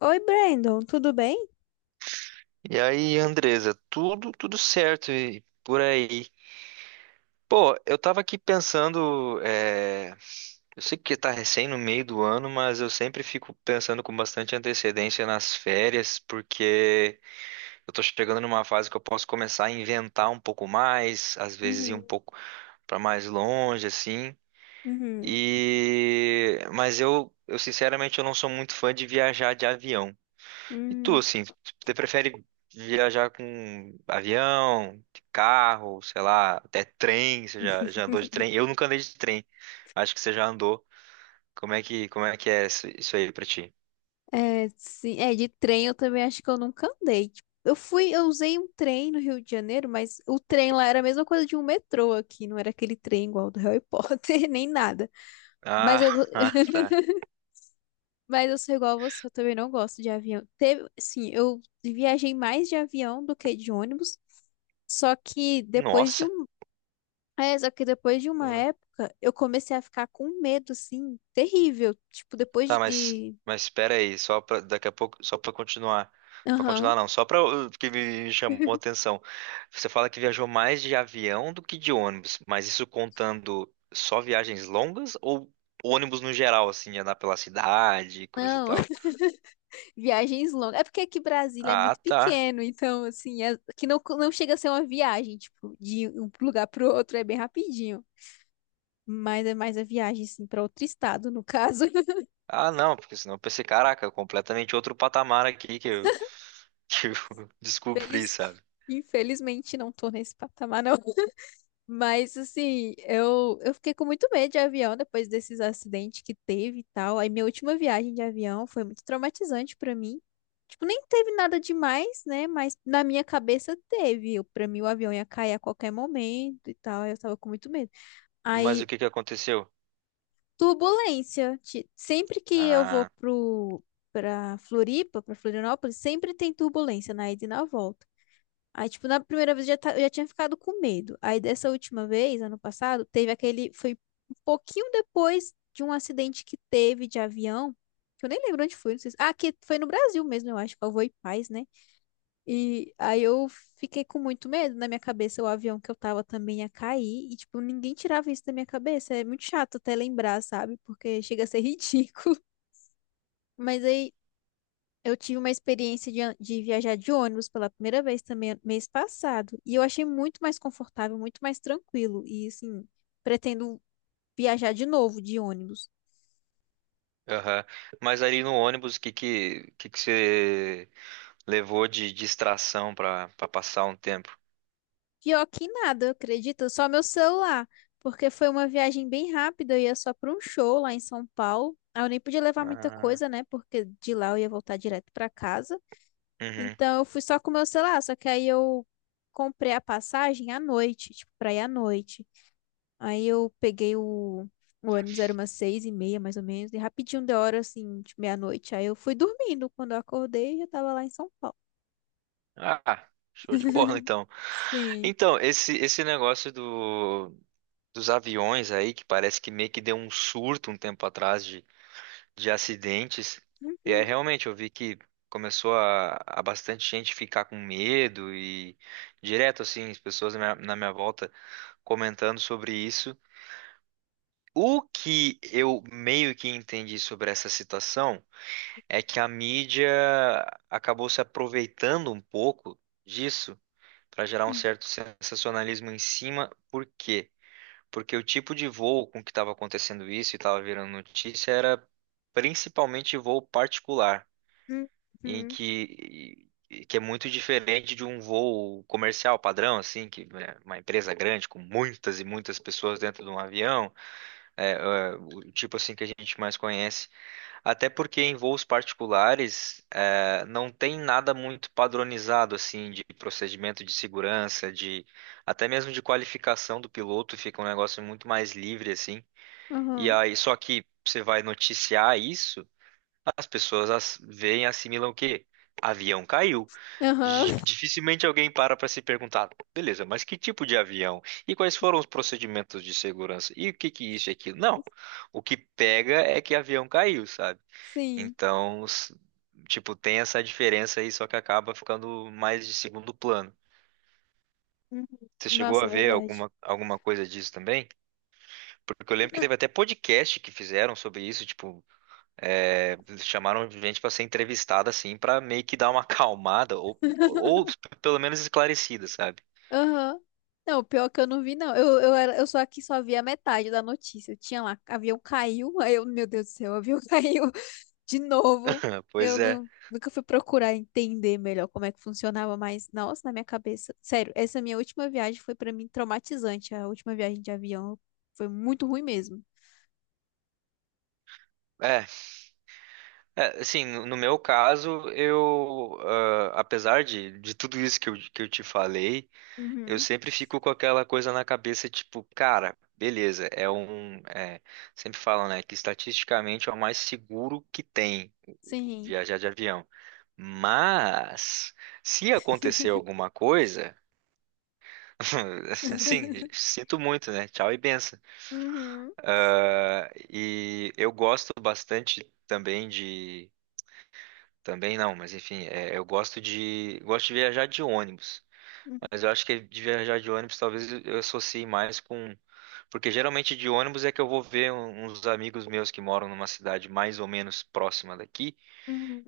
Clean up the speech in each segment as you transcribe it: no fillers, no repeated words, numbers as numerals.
Oi, Brandon, tudo bem? E aí, Andresa, tudo certo e por aí. Pô, eu tava aqui pensando, eu sei que tá recém no meio do ano, mas eu sempre fico pensando com bastante antecedência nas férias, porque eu tô chegando numa fase que eu posso começar a inventar um pouco mais, às vezes ir Uhum, um pouco pra mais longe, assim. uhum, Mas eu sinceramente eu não sou muito fã de viajar de avião. E tu, uhum. assim, você prefere viajar com avião, carro, sei lá, até trem? Você já andou de trem? Eu nunca andei de trem. Acho que você já andou. Como é que é isso aí pra ti? É, sim, é, de trem eu também acho que eu nunca andei. Tipo, eu fui, eu usei um trem no Rio de Janeiro, mas o trem lá era a mesma coisa de um metrô aqui, não era aquele trem igual do Harry Potter, nem nada. Mas Ah, eu, ah, tá. mas eu sou igual a você, eu também não gosto de avião. Teve, sim, eu viajei mais de avião do que de ônibus, só que depois de Nossa. um. É, só que depois de uma época, eu comecei a ficar com medo, assim, terrível. Tipo, depois Tá, mas de. mas espera aí, só para daqui a pouco, só para Aham. continuar não, só para porque me chamou a atenção. Você fala que viajou mais de avião do que de ônibus, mas isso contando só viagens longas ou ônibus no geral, assim, andar pela cidade, coisa e Não, tal? viagens longas. É porque aqui Brasília é Ah, muito tá. pequeno, então, assim, que não, não chega a ser uma viagem, tipo, de um lugar pro outro é bem rapidinho. Mas é mais a viagem, assim, pra outro estado, no caso. Ah, não, porque senão eu pensei, caraca, completamente outro patamar aqui que eu, que eu descobri, Infeliz... sabe? Infelizmente, não tô nesse patamar, não. Mas assim, eu fiquei com muito medo de avião depois desses acidentes que teve e tal. Aí minha última viagem de avião foi muito traumatizante pra mim. Tipo, nem teve nada demais, né? Mas na minha cabeça teve. Pra mim o avião ia cair a qualquer momento e tal. Aí eu tava com muito medo. Mas o Aí, que que aconteceu? turbulência. Sempre que eu vou Ah, pro pra Floripa, pra Florianópolis, sempre tem turbulência na ida e na volta. Aí, tipo, na primeira vez eu já, eu já tinha ficado com medo. Aí, dessa última vez, ano passado, teve aquele. Foi um pouquinho depois de um acidente que teve de avião, que eu nem lembro onde foi, não sei se... Ah, que foi no Brasil mesmo, eu acho, que foi e Paz, né? E aí eu fiquei com muito medo. Na minha cabeça, o avião que eu tava também ia cair. E, tipo, ninguém tirava isso da minha cabeça. É muito chato até lembrar, sabe? Porque chega a ser ridículo. Mas aí eu tive uma experiência de, de viajar de ônibus pela primeira vez também mês passado, e eu achei muito mais confortável, muito mais tranquilo, e assim, pretendo viajar de novo de ônibus. aham. Mas ali no ônibus, o que que você levou de distração pra para passar um tempo. Pior que nada, acredita? Só meu celular, porque foi uma viagem bem rápida, eu ia só para um show lá em São Paulo. Aí eu nem podia levar muita Ah, coisa, né? Porque de lá eu ia voltar direto para casa. uhum. Então eu fui só com meu celular, só que aí eu comprei a passagem à noite, tipo, para ir à noite. Aí eu peguei o ônibus, era umas seis e meia, mais ou menos, e rapidinho deu hora, assim, de meia-noite. Aí eu fui dormindo. Quando eu acordei, já tava lá em São Paulo. Ah, show de bola então. Sim. Então, esse negócio do dos aviões aí que parece que meio que deu um surto um tempo atrás de acidentes. E aí Uhum. realmente eu vi que começou a bastante gente ficar com medo e direto assim, as pessoas na minha volta comentando sobre isso. O que eu meio que entendi sobre essa situação é que a mídia acabou se aproveitando um pouco disso para gerar um Sim. certo sensacionalismo em cima. Por quê? Porque o tipo de voo com que estava acontecendo isso e estava virando notícia era principalmente voo particular, em Uhum. que que é muito diferente de um voo comercial padrão, assim, que né, uma empresa grande com muitas e muitas pessoas dentro de um avião, o tipo assim que a gente mais conhece. Até porque em voos particulares, não tem nada muito padronizado assim de procedimento de segurança, de até mesmo de qualificação do piloto, fica um negócio muito mais livre assim. E Aham. aí, só que você vai noticiar isso, as pessoas as, veem, assimilam o quê? Avião caiu. Aham. Dificilmente alguém para se perguntar, beleza, mas que tipo de avião? E quais foram os procedimentos de segurança? E o que que isso e aquilo? Não, o que pega é que avião caiu, sabe? Sim. Então, tipo, tem essa diferença aí, só que acaba ficando mais de segundo plano. Uhum. Você chegou Nossa, a é ver verdade. alguma coisa disso também? Porque eu lembro que Não. teve até podcast que fizeram sobre isso, tipo, é, chamaram gente pra ser entrevistada assim, pra meio que dar uma acalmada ou pelo menos esclarecida, sabe? Aham. Não, pior é que eu não vi, não. Eu só aqui só vi a metade da notícia. Eu tinha lá, avião caiu. Aí eu, meu Deus do céu, avião caiu de novo. Pois Eu é. não, nunca fui procurar entender melhor como é que funcionava, mas nossa, na minha cabeça. Sério, essa minha última viagem foi pra mim traumatizante. A última viagem de avião foi muito ruim mesmo. É, assim, no no meu caso, apesar de tudo isso que eu te falei, eu Uhum. sempre fico com aquela coisa na cabeça, tipo, cara, beleza, sempre falam, né, que estatisticamente é o mais seguro que tem Sim. viajar de avião. Mas, se acontecer alguma coisa, assim, sinto muito, né? Tchau e benção. Uhum. Ah, e eu gosto bastante também de. Também não, mas enfim, é, eu gosto de. Gosto de viajar de ônibus. Uhum. Mas eu acho que de viajar de ônibus talvez eu associe mais com. Porque geralmente de ônibus é que eu vou ver uns amigos meus que moram numa cidade mais ou menos próxima daqui.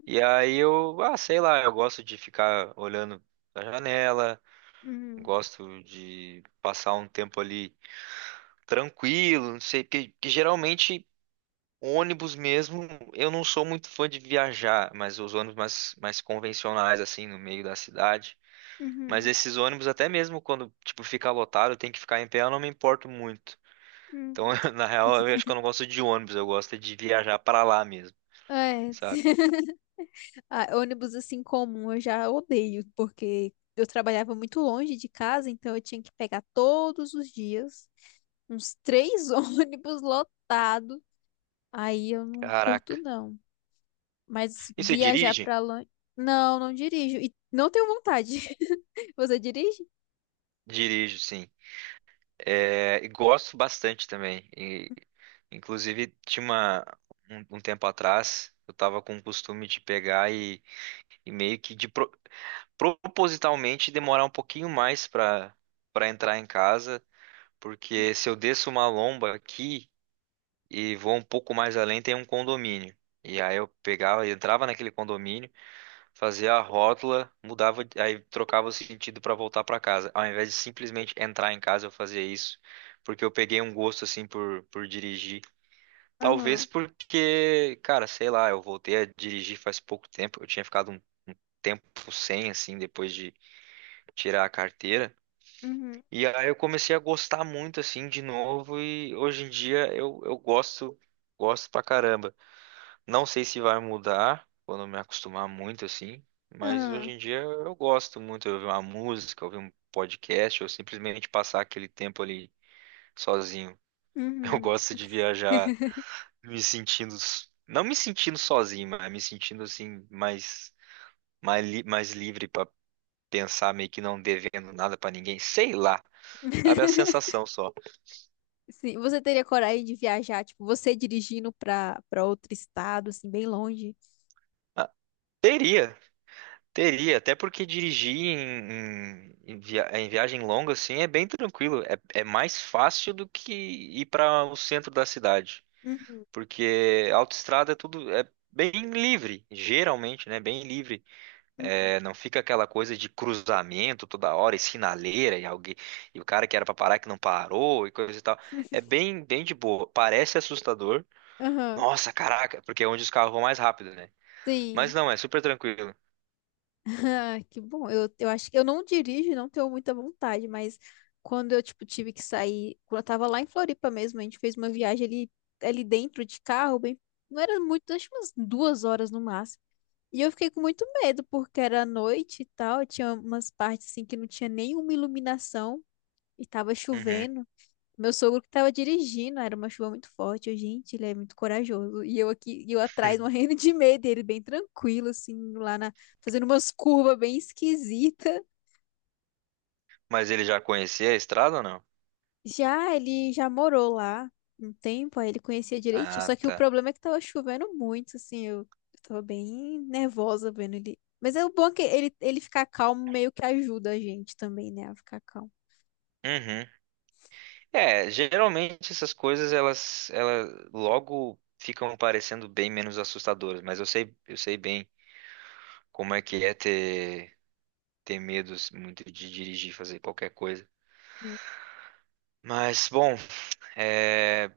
E aí eu, ah, sei lá, eu gosto de ficar olhando da janela, Uhum. gosto de passar um tempo ali tranquilo, não sei, porque, porque geralmente ônibus mesmo, eu não sou muito fã de viajar, mas os ônibus mais convencionais, assim, no meio da cidade. Mas Uhum. esses ônibus, até mesmo quando, tipo, fica lotado, tem que ficar em pé, eu não me importo muito. Então, Uhum. na real, eu acho que eu não gosto de ônibus, eu gosto de viajar pra lá mesmo, É, sabe? ah, ônibus assim comum eu já odeio, porque eu trabalhava muito longe de casa, então eu tinha que pegar todos os dias uns três ônibus lotados. Aí eu não curto, Caraca. não. Mas E você viajar dirige? pra longe. Não, não dirijo. E não tenho vontade. Você dirige? Dirijo, sim. É, e gosto bastante também. E, inclusive, tinha um tempo atrás, eu tava com o costume de pegar e meio que propositalmente demorar um pouquinho mais para entrar em casa, porque se eu desço uma lomba aqui e vou um pouco mais além, tem um condomínio. E aí eu pegava, entrava naquele condomínio, fazia a rótula, mudava, aí trocava o sentido para voltar para casa. Ao invés de simplesmente entrar em casa, eu fazia isso, porque eu peguei um gosto assim por dirigir. Talvez Aham. porque, cara, sei lá, eu voltei a dirigir faz pouco tempo, eu tinha ficado um, um tempo sem, assim, depois de tirar a carteira. Uhum. E aí eu comecei a gostar muito, assim, de novo, e hoje em dia eu gosto, gosto pra caramba. Não sei se vai mudar quando eu me acostumar muito assim, mas hoje Aham. em dia eu gosto muito de ouvir uma música, ouvir um podcast ou simplesmente passar aquele tempo ali sozinho. Eu Uhum. gosto de viajar me sentindo, não me sentindo sozinho, mas me sentindo assim mais mais livre para pensar meio que não devendo nada para ninguém, sei lá, sabe? A sensação só. Sim. Você teria coragem de viajar, tipo, você dirigindo pra, pra outro estado, assim, bem longe? Ah, teria. Teria, até porque dirigir em viagem longa assim é bem tranquilo. É, é mais fácil do que ir para o centro da cidade, Uhum. porque autoestrada é tudo é bem livre, geralmente, né? Bem livre. Uhum. É, não fica aquela coisa de cruzamento toda hora e sinaleira e alguém e o cara que era para parar que não parou e coisa e tal. É bem de boa. Parece assustador. Aham. Nossa, caraca, porque é onde os carros vão mais rápido, né? Mas Sim. não, é super tranquilo. Ah, que bom. Eu acho que eu não dirijo, e não tenho muita vontade, mas quando eu, tipo, tive que sair, quando eu tava lá em Floripa mesmo, a gente fez uma viagem ali, ali dentro de carro, bem, não era muito, acho que umas duas horas no máximo. E eu fiquei com muito medo, porque era noite e tal, tinha umas partes assim que não tinha nenhuma iluminação e tava Uhum. chovendo. Meu sogro que tava dirigindo, era uma chuva muito forte. Eu, gente, ele é muito corajoso. E eu aqui, e eu atrás morrendo de medo, e ele bem tranquilo, assim, lá na, fazendo umas curvas bem esquisita. Mas ele já conhecia a estrada ou não? Já Ele já morou lá um tempo, aí ele conhecia direitinho. Ah, Só que o tá. problema é que tava chovendo muito, assim, eu tava bem nervosa vendo ele. Mas é o bom é que ele ficar calmo meio que ajuda a gente também, né, a ficar calmo. Uhum. É, geralmente essas coisas elas logo ficam parecendo bem menos assustadoras, mas eu sei bem como é que é ter, ter medos muito de dirigir, fazer qualquer coisa. Hum. Mas bom, é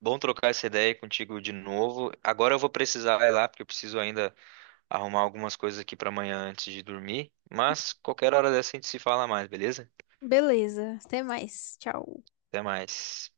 bom trocar essa ideia contigo de novo. Agora eu vou precisar ir lá porque eu preciso ainda arrumar algumas coisas aqui para amanhã antes de dormir, mas qualquer hora dessa a gente se fala mais, beleza? Beleza, até mais. Tchau. Até mais.